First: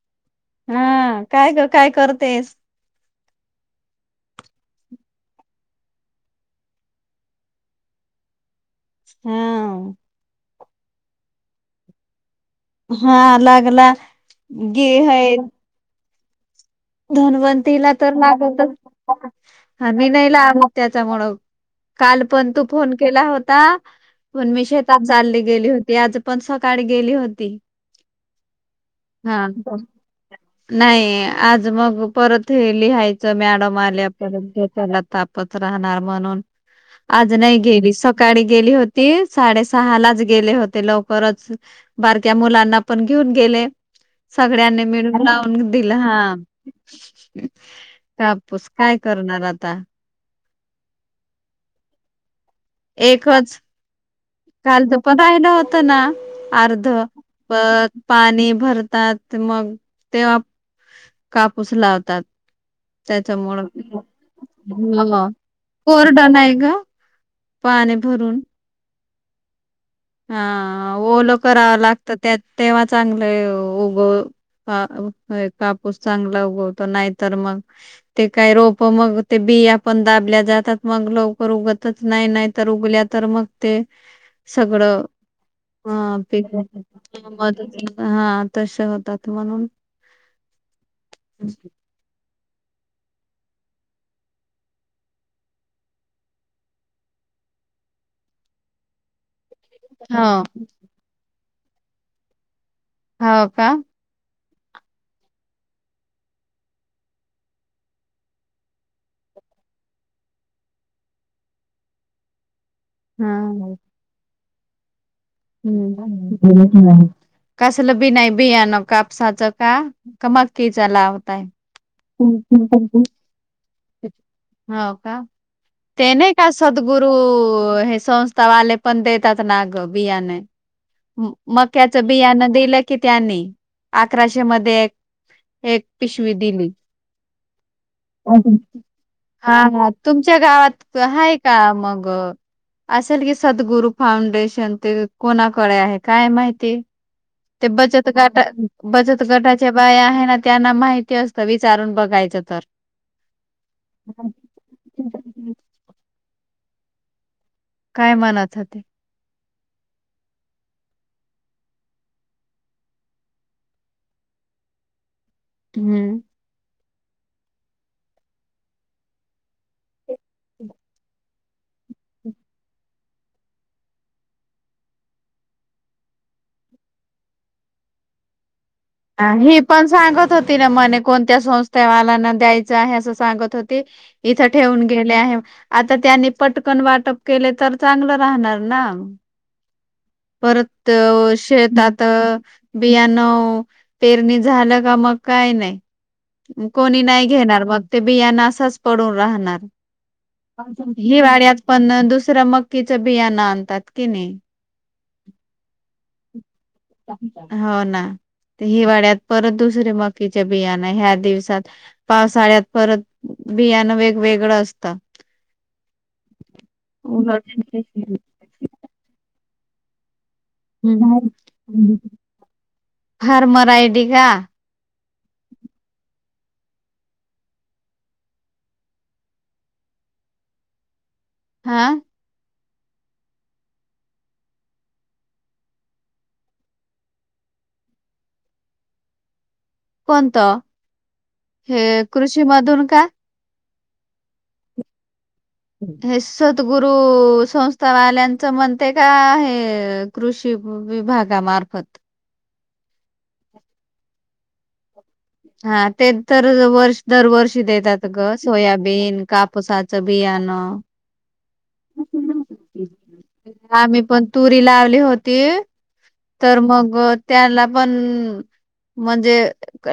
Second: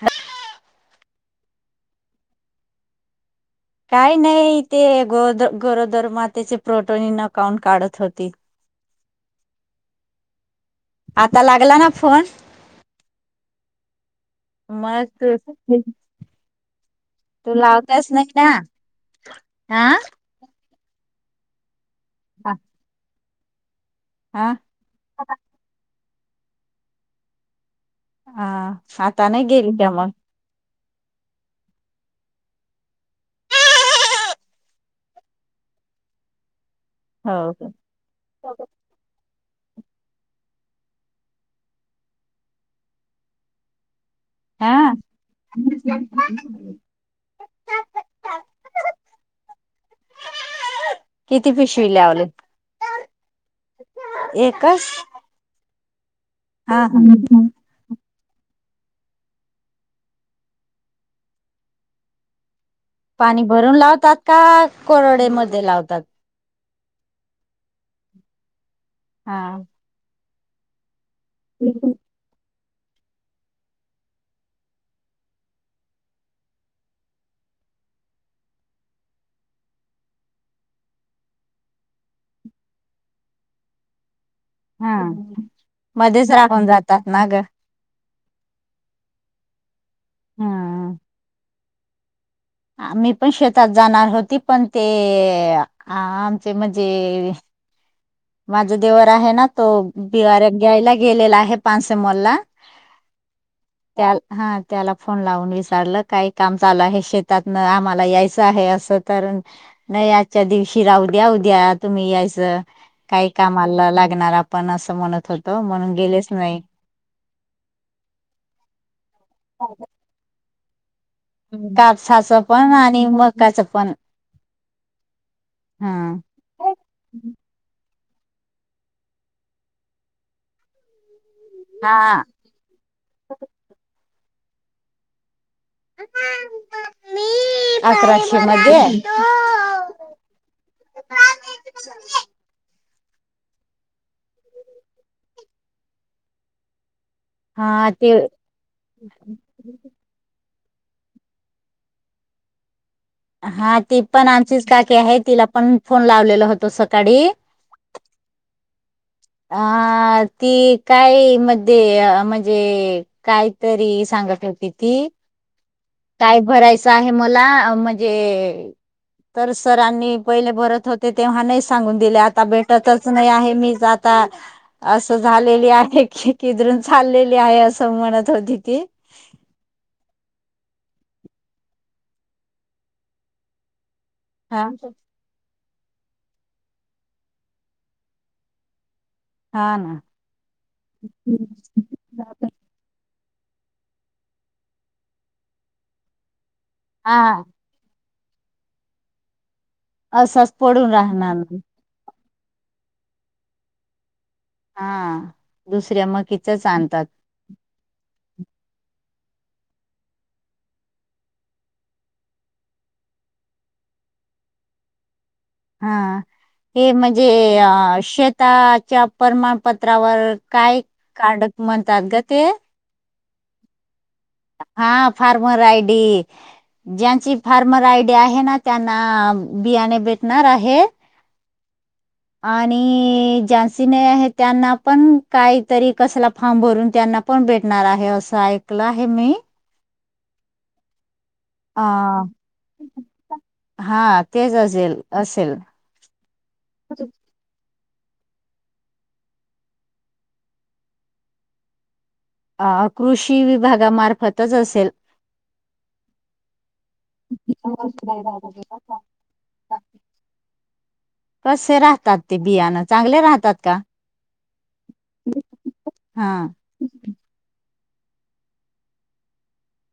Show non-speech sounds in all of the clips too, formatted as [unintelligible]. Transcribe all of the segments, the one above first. ह हा काय काय करतेस काही नाही ते गो गोरोदर मातेचे प्रोटोन नकाउून काढत होती हम् आता लागला ना फोन हा अगला मस्त धन्वंतीला तर लागतच हा आ्ही नाही ला आमोत त्याच्यामुळं काल पण तू फोन केला होता प हा मी शेतात जाली गेली होती आज पण सकाळी गेली होती हा आता नाही हा गेली त्या मग नाही आज मग परत हे लिहायचं मॅडम आल्या पर त्याला तापत राहणार म्हणून आज हो नाही गेली सकाळी गेली होती ते साडेसहा लाच गेले होते लवकरच बारक्या मुलांना पण घेऊन गेले सगळ्यांनी हा मिळून लावून दिलं ह कापूस काय करणार आता किती पिशवी लावलं एकच काल तर पण राहिलं होत ना हा अर्ध हा पण पाणी भरतात मग तेव्हा कापूस लावतात पाणी भरून लावतात का त्याच्यामुळेळं कोरडे ह मध्ये लावतात कोरडन आहे ग पाने भरून हा हा ओलं करावा लागत तेव्हा चांगलं उग ह कापूस चांगला उगवतो नाहीतर मग ते काय रोप मग ते बिया पण दाबल्या जातात मग लवकर उगतच नाही नाही तर उगल्या तर मग ते. हा सगळं ह मध्येच पीक. राहून जातात ना ग हा तसे होतात म्हणून. हम [inaudible] आम्ही पण शेतात जाणार होती पण ते आमचे म्हणजे. माझं देवर आहे ना तो हो बियाण घ्यायला गेलेला आहे पानसे मॉलला हो का? त्या हा त्याला फोन लावून विचारलं काही काम चालू आहे शेतातन आम्हाला यायचं आहे असं. कारण, नाही आजच्या दिवशी राहू द्या उद्या तुम्ही यायचं. काही हा कामाला लागणार आपण असं म्हणत होत. हम कसलं बि नाही बियाणं कापसाचं का? मकीचा लाव. कापसाचं पण आणि मकाचं पण. का? हा ते नाही का सद्गुरु हे संस्थावाले पण देतात ना ग. बियाण मक्याचं हा बियाण दिल. किती आणली अकराशे मध्ये एक पिशवी दिली. अकराशे मध्ये हा तुमच्या गावात आहे का मग. असेल की सद्गुरु फाउंडेशन ते कोणाकडे आहे काय माहिती ते बचत गटात बचत गटा बाय आहे ना त्यांना माहिती असतं विचारून बघायचं तर. हा ती पण आमचीच काकी आहे तिला पण फोन लावलेल होतो सकाळी. काय मनात ते. अ ती काय मध्ये म्हणजे. कायतरी सांगत होती ती. हम्म काय भरायचं आहे मला म्हणजे तर सरांनी पहिले भरत होते तेव्हा नाही सांगून दिले आता भेटतच नाही आहे मी ज आता असं झालेली आहे की किदरून चाललेली आहे असं म्हणत होती ती. अ ही पण सांगत होती ना म्हणे कोणत्या संस्थेवालांना द्यायचं आहे असं सांगत होती. इथं हा ठेऊून गेले आहे आता त्यांनी पटकन वाटप केले तर चांगलं राहणार ना. हा ना परत हम्म. शेतात बियाणं पेरणी झालं का मग काही नाही. कोणी नाही हा घेणार मग ते बियाण असाच पडून राहणार. असाच पडून राहणार हिवाळ्यात पण दुसरं मकीचं बियाणं आणतात कि नाही. हा दुसऱ्या मकीचच आणतात. हो ना ते हिवाळ्यात परत दुसरे मकीच्या बियाणा ह्या दिवसात पावसाळ्यात परत बियाणं वेगवेगळं असतं. हा हे म्हणजे शेताच्या प्रमाणपत्रावर काय काडक म्हणतात ग ते? फार्मर आयडी का? हा फार्मर आयडी. ज्यांची फार्मर आयडीआहे ना त्यांना बियाणे भेटणार आहे. हा आणि ज्यांची आहे त्यांना पण काहीतरी कसला फार्म भरून त्यांना पण भेटणार आहे असं ऐकलं आहे मी कोणत - अ का? हा तेच असेल असेल हे सद्गुरु संस्थावाल्यांचं म्हणते का हे कृषी विभागामार्फत अ कृषी विभागामार्फतच असेल हा ते तर वर्ष दरवर्षी देतात ग सोयाबीन कापसाच बियाणं कसे राहतात. ते बियाणं चांगले राहतात का आम्ही पण तुरी लावली होती हा तर मग त्याला पण म्हणजे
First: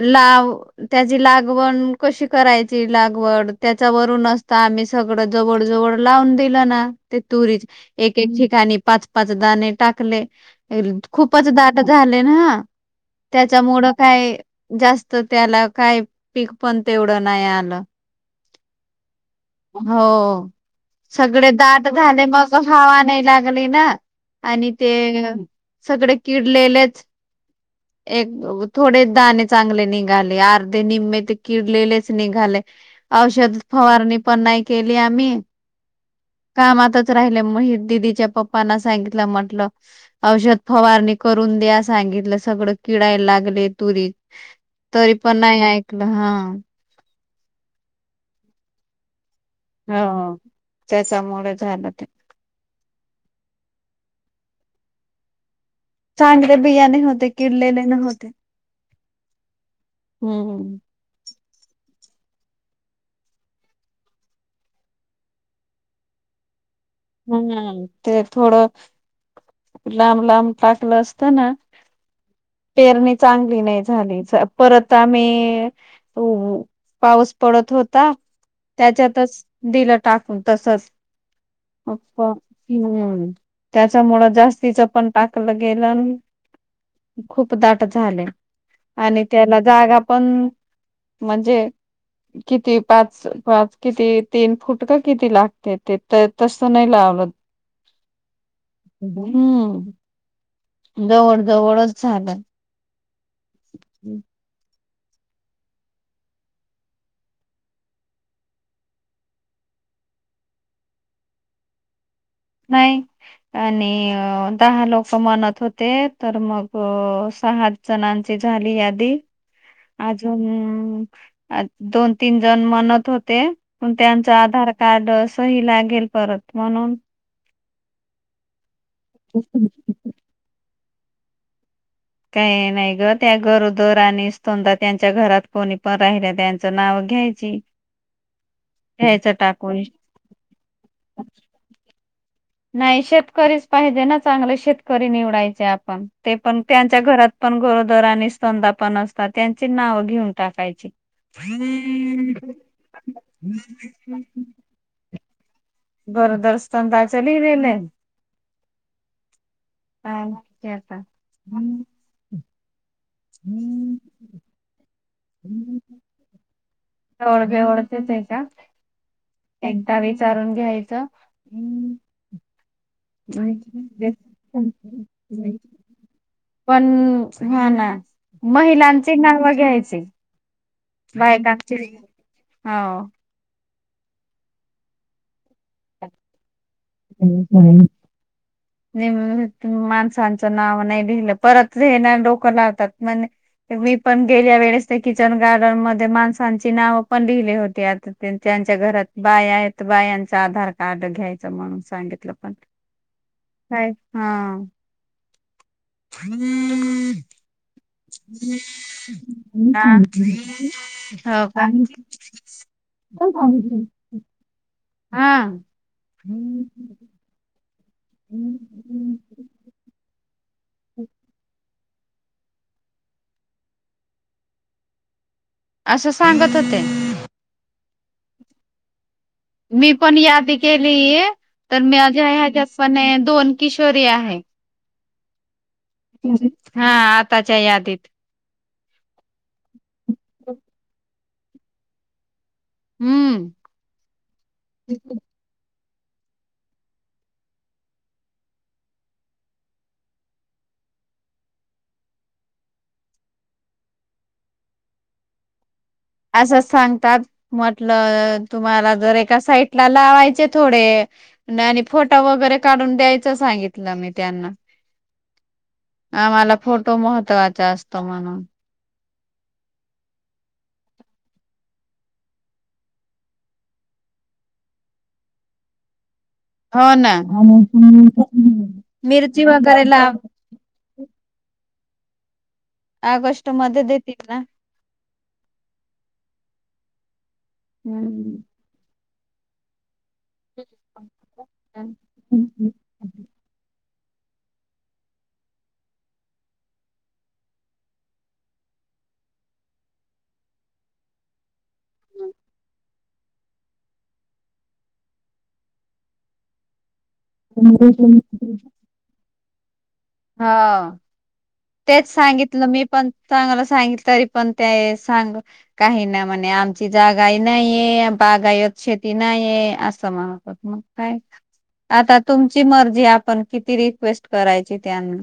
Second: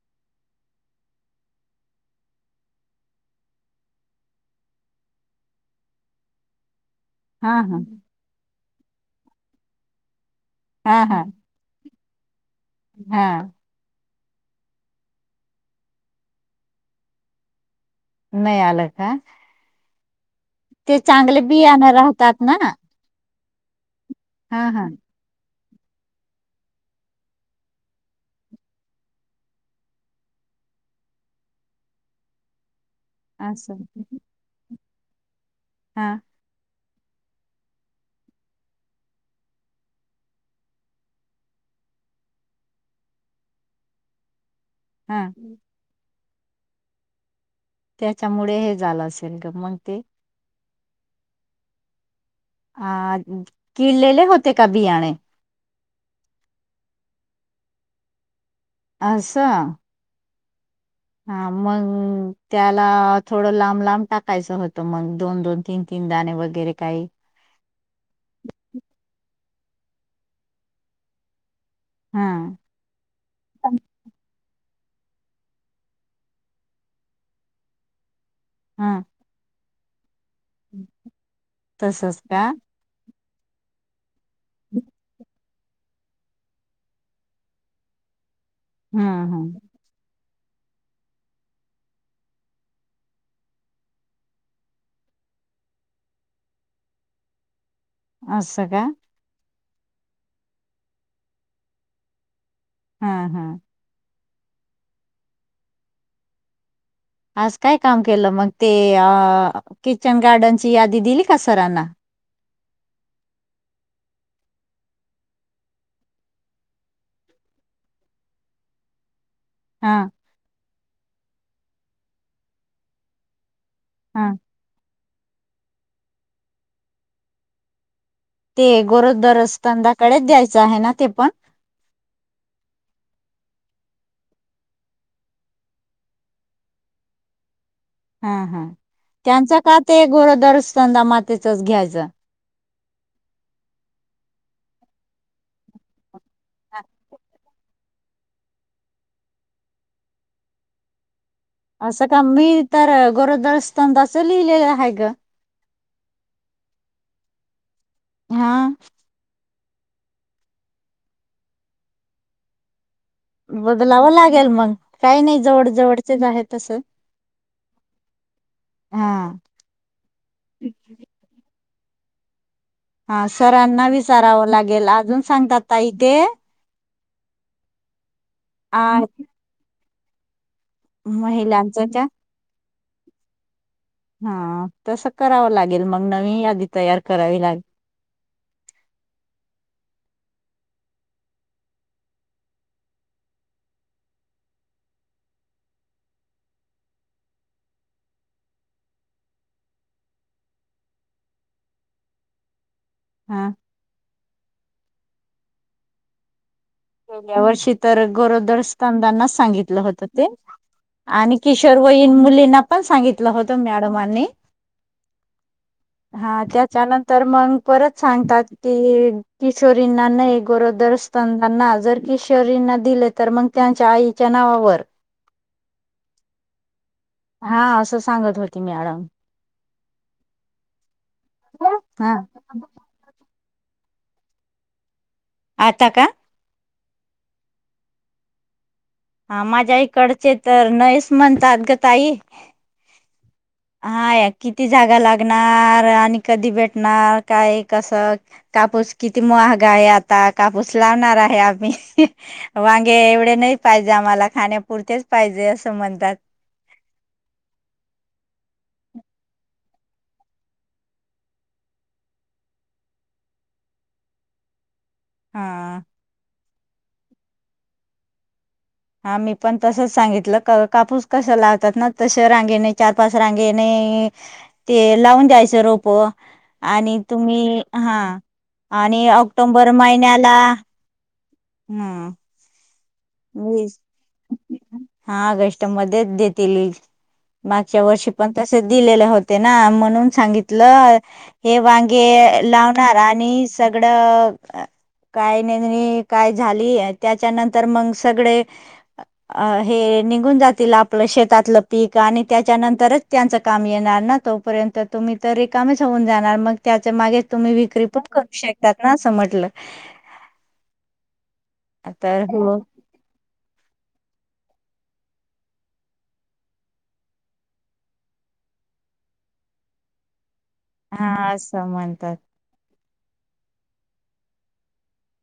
लाव त्याची लागवण कशी करायची लागवड त्याच्यावरून असता आम्ही सगळं जवळ जवळ लावून दिल ना ते तुरी हा हा एक एक ठिकाणी पाच पाचदाणे टाकले. हा हा खूपच दाट झाले ना हा त्याच्यामुळं काय. जास्त त्याला काही पीक पण तेवढं नाही आलं. नाही आलं का? हो ते चांगले सगळे दाट बियाणं झाले राहतात मग ना हवा नाही लागले ना हा आणि हा ते सगळे किडलेलेच एक थोडे दाणे चांगले निघाले अर्धे निम्म ते किरलेलेच निघाले. औषध असं फवारणी पण नाही केली आम्ही हा कामातच राहिले म दिदीच्या पप्पना सांगितलं म्हटलं. औषध फवारणी करून द्या सांगितलं सगळं किडयला लागले तुरी तरी हा पण नाही ऐकलं हा त्याच्यामुळे हे झालं अस त म ह त्याच्यामुळे झालं ते अ किल्लेले होते का बियाणे चांगले बिया न होते किडलेले न होते. अससां हम्म हा मग त्याला थोडं लांब लांब टाकायचं होतं मग दोन दोन तीन तीनदाणे वगैरे काही हम्म ते थोडं लांब लांब टाकलं असतं ना हा पेरणी चांगली नाही झाली परत आम्ही त पाऊस पडत होता. हा त्याच्यातच दिलं टाकून तसच तसचप का हम्म त्याच्यामुळं जास्तीचं पण टाकलं गेलं. खूप दाट झाले आणि हम्म त्याला हम् जागा पण म्हणजे किती पाच पाच किती तीन फुट का किती लागते ते तर तसं नाही लावलं. अस स का हम्म जवळ जवळच झालं. हा् हम् हम्म आज काय काम केलं मग ते अ किचन गार्डनची यादी दिली का सरांना नाही. आणि दहा लोक म्हणत होते तर मग सहा सणांची झाली यादी हा अजून दोन तीन जण म्हणत होते. हा त्यांचं आधार कार्ड सही लागेल परत म्हणून ते गरोदर असतंदाकडेच द्यायचं आहे ना ते पण काही नाही ग त्या गरोदर आणि स्ोनदाा त्यांच्या घरात कोणी पण राहिल्या त्यांचं नाव घ्यायचं. [inaudible] हा हा त्यांच का टाकून ते गोरोदरंदा मातेचच घ्यायचं. नाही शेतकरीच पाहिजे ना चांगले शेतकरी निवडायचे आपण ते पण त्यांच्या घरात पण गरोदर आणि स्तनधा पण असतात त्यांची नाव घेऊन टाकायची. असं का मी तर गोरोदर स्तंनदा चं लिहिलेलं हाय ग. गरोदर स्तनदा चं लिहिलेलंय. हा. काय नाय की आता बदलावं लागेल मग काय नाय जवळ जवळचेच आहे तसं जवळजवळचेच ये का हा एकदा विचारून घ्यायचं. हा सरांना विसारावं लागेल अजून सांगतात ताई तेे पण हा ना आ महिलांची नाव घ्यायचे. बायकांची महिलांचं घ्यायची त्या हो. हा तसं करावं लागेल मग नवीन यादीत [unintelligible] [unintelligible] माणसांचं नाव नाय लिहिलं परत हे ना डोकं लावतात म्हण मी पण गेल्या वेळेस ते किचन गार्डन मध्ये माणसांची नाव पण लिहिली होती आत त्यांच्या घरात बाया आहेत बायाच आधार कार्ड घ्याय म्हणून सांगितलं पण हा काय हा [unintelligible] गेल्या वर्षी तर गरोदर स्तनंदाना सांगितलं होत ते आणि किशोर वयीन मुलींना पण सांगितलं हो का होतं मॅडमांनी हा हा त्याच्यानंतर मग परत सांगतात कि किशोरींना नाही गोरोदर स्तनदाना आल जर किशोरींना दिले तर मंग त्यांच्या आईच्या नावावर असं सांगत होते. हा असं सांगत होती मॅडम. मी पण यादी केलीये तर हा माझ्या ह्याच्यातपण ये दोन किशोरी आहे. आता का हा आताच्या यादीत हा माझ्या ईकडचे तर नईस म्हणतात ग ताई. हम्म हा या किती जागा लागणार आणि कधी भेटणार काय कसं कापूस किती महागा आहे आता कापूस लावणार आहे आम्ही वांगे एवढे नाही पाहिजे आम्हाला खाण्यापुरतेच पाहिजे असं म्हणतात. असंचं सांगतात म्हटल तुम्हाला जर एका साईट ला लावायचे थोडे आणि फोटो वगैरे काढून द्यायचं सांगितलं मी त्यांना हा आम्हाला फोटो महत्त्वाचा असतो म्हणून हा मी पण तसंच सांगितलं क कापूस कसं लावतात ना तशे रांगेने चार पाच रांगेने ते लावून द्यायचं रोप हो आणि ना तुम्ही हा आणि मिरची ऑक्टोबर वगैरे लाव महिन्याला हं ऑगस्ट मध्ये देतील ना. हा ऑगस्ट मध्येच देतील मागच्या वर्षी पण हम्म तसे दिलेले होते ना म्हणून सांगितलं हे वांगे लावणार आणि सग लीकडं काय [unintelligible] काय झाली आणि त्याच्यानंतर मग सगळे. अ हे निघून जातील आपलं शेतातलं पीक आणि त्याच्यानंतरच त्यांच काम येणार ना तोपर्यंत तुम्ही तर रिकामच होऊन जाणार मग त्याच मागे तुम्ही विक्री पण करू शकताात ना असं म्हटलं. हा. तेच तर हो सांगितलं मी पण चांगला सांगितलं तरी पण ते सांग. काही ना म्हणे आमची जागाही नाहीये बागायत शेती नाहीये असं म्हण. मग हा काय असं म्हणतात आता तुमची मर्जी आपण किती रिक्वेस्ट करायची त्यांना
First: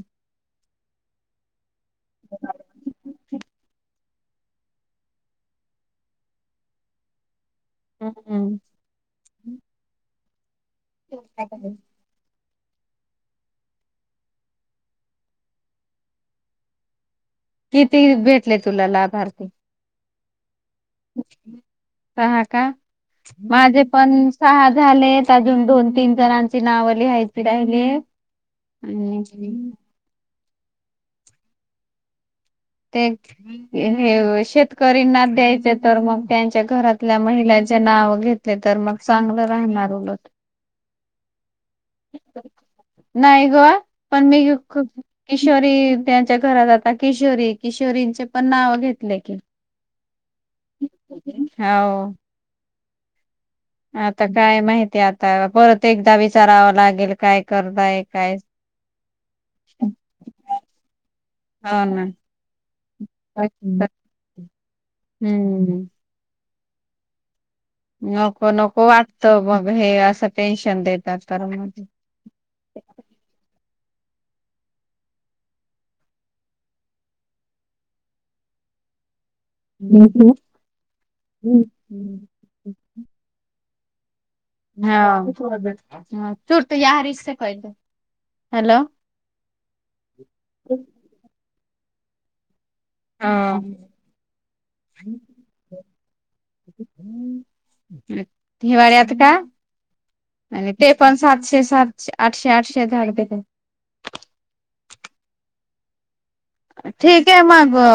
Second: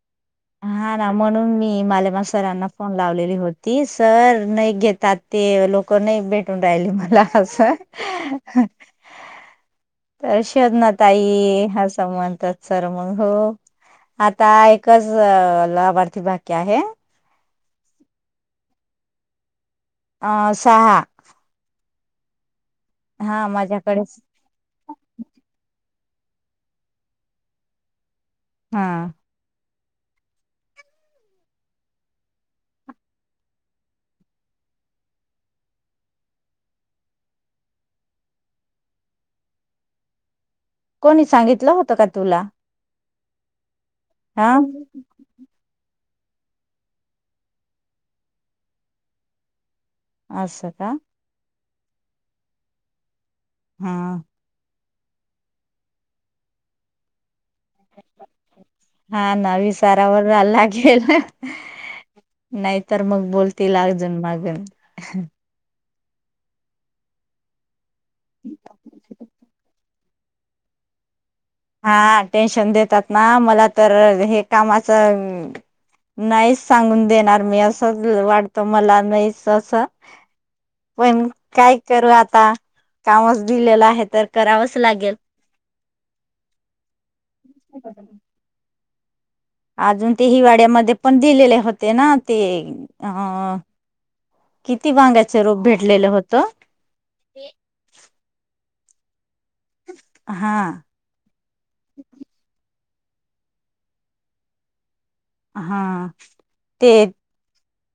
हा ना म्हणून मी मालेमा सरांना फोन लावलेली होतीस. सर नाही घेतात ते लोक नाही भेटून राहिले मला असं. हम्म तर शवजना ताई ह. स म्हणतात सर मग हो आता एकच लाभार्थी भाक्य आहे. किती भेटले तुला लाभार्थी सहा. का हा माझे माझ्याकडेच पण सहा झाले अजून दोन तीन जणांची नावं लिहायची राहिली हा आणि ह. ते हे शेतकरीना द्यायचे तर मग त्यांच्या घरातल्या महिलांचे नाव घेत. तर मग चांगलं राहणार उलट. कोणी सांगितलं होतं का तुला नाही गोवा पण मी हा खूप किशोरी त्यांच्या घरात आातता किशोरी किशोरींचे पण नाव घेतले की असश का? होा हा आता काय माहिती आता परत एकदा विचारावं लागेल काय करताय काय? हा ना विसारावर लागेल. हो ना नाही तरर मग बोलते अगजण मागून हम्म. नको नको वाटत मग हे असं टेन्शन देतात तर म ह टेन्शन देतात ना मला तर हे कामाच. नाहीच सांगून देणार मी असंच वाटत मला नाही. असस पण काय करू हम् आता कामच दिलेलं आहे तर करावंच लागेल हा तू या रि कले हॅलो. अजून ते हिवाळ्यामध्ये पण दिलेले होते ना ते हा अ किती वांग्याच रूप भेटलेलं होतं. हिवाळ्या आत का हा आणि ते पण सातशे सातशे आठशे आठशे धकते. हा ते ठीक ये मग अ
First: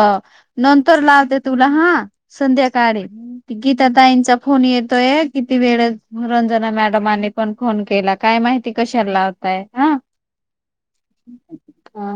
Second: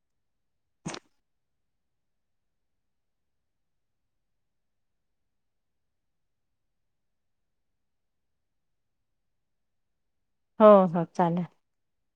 नंतर लावते तुला हा संध्याकाळी गीता ताईंचा फोन येतोय किती वेळ रंजना मॅडम आणि पण फोन केला काय माहिती कशाला लावताय हा हो हो चालेल हा.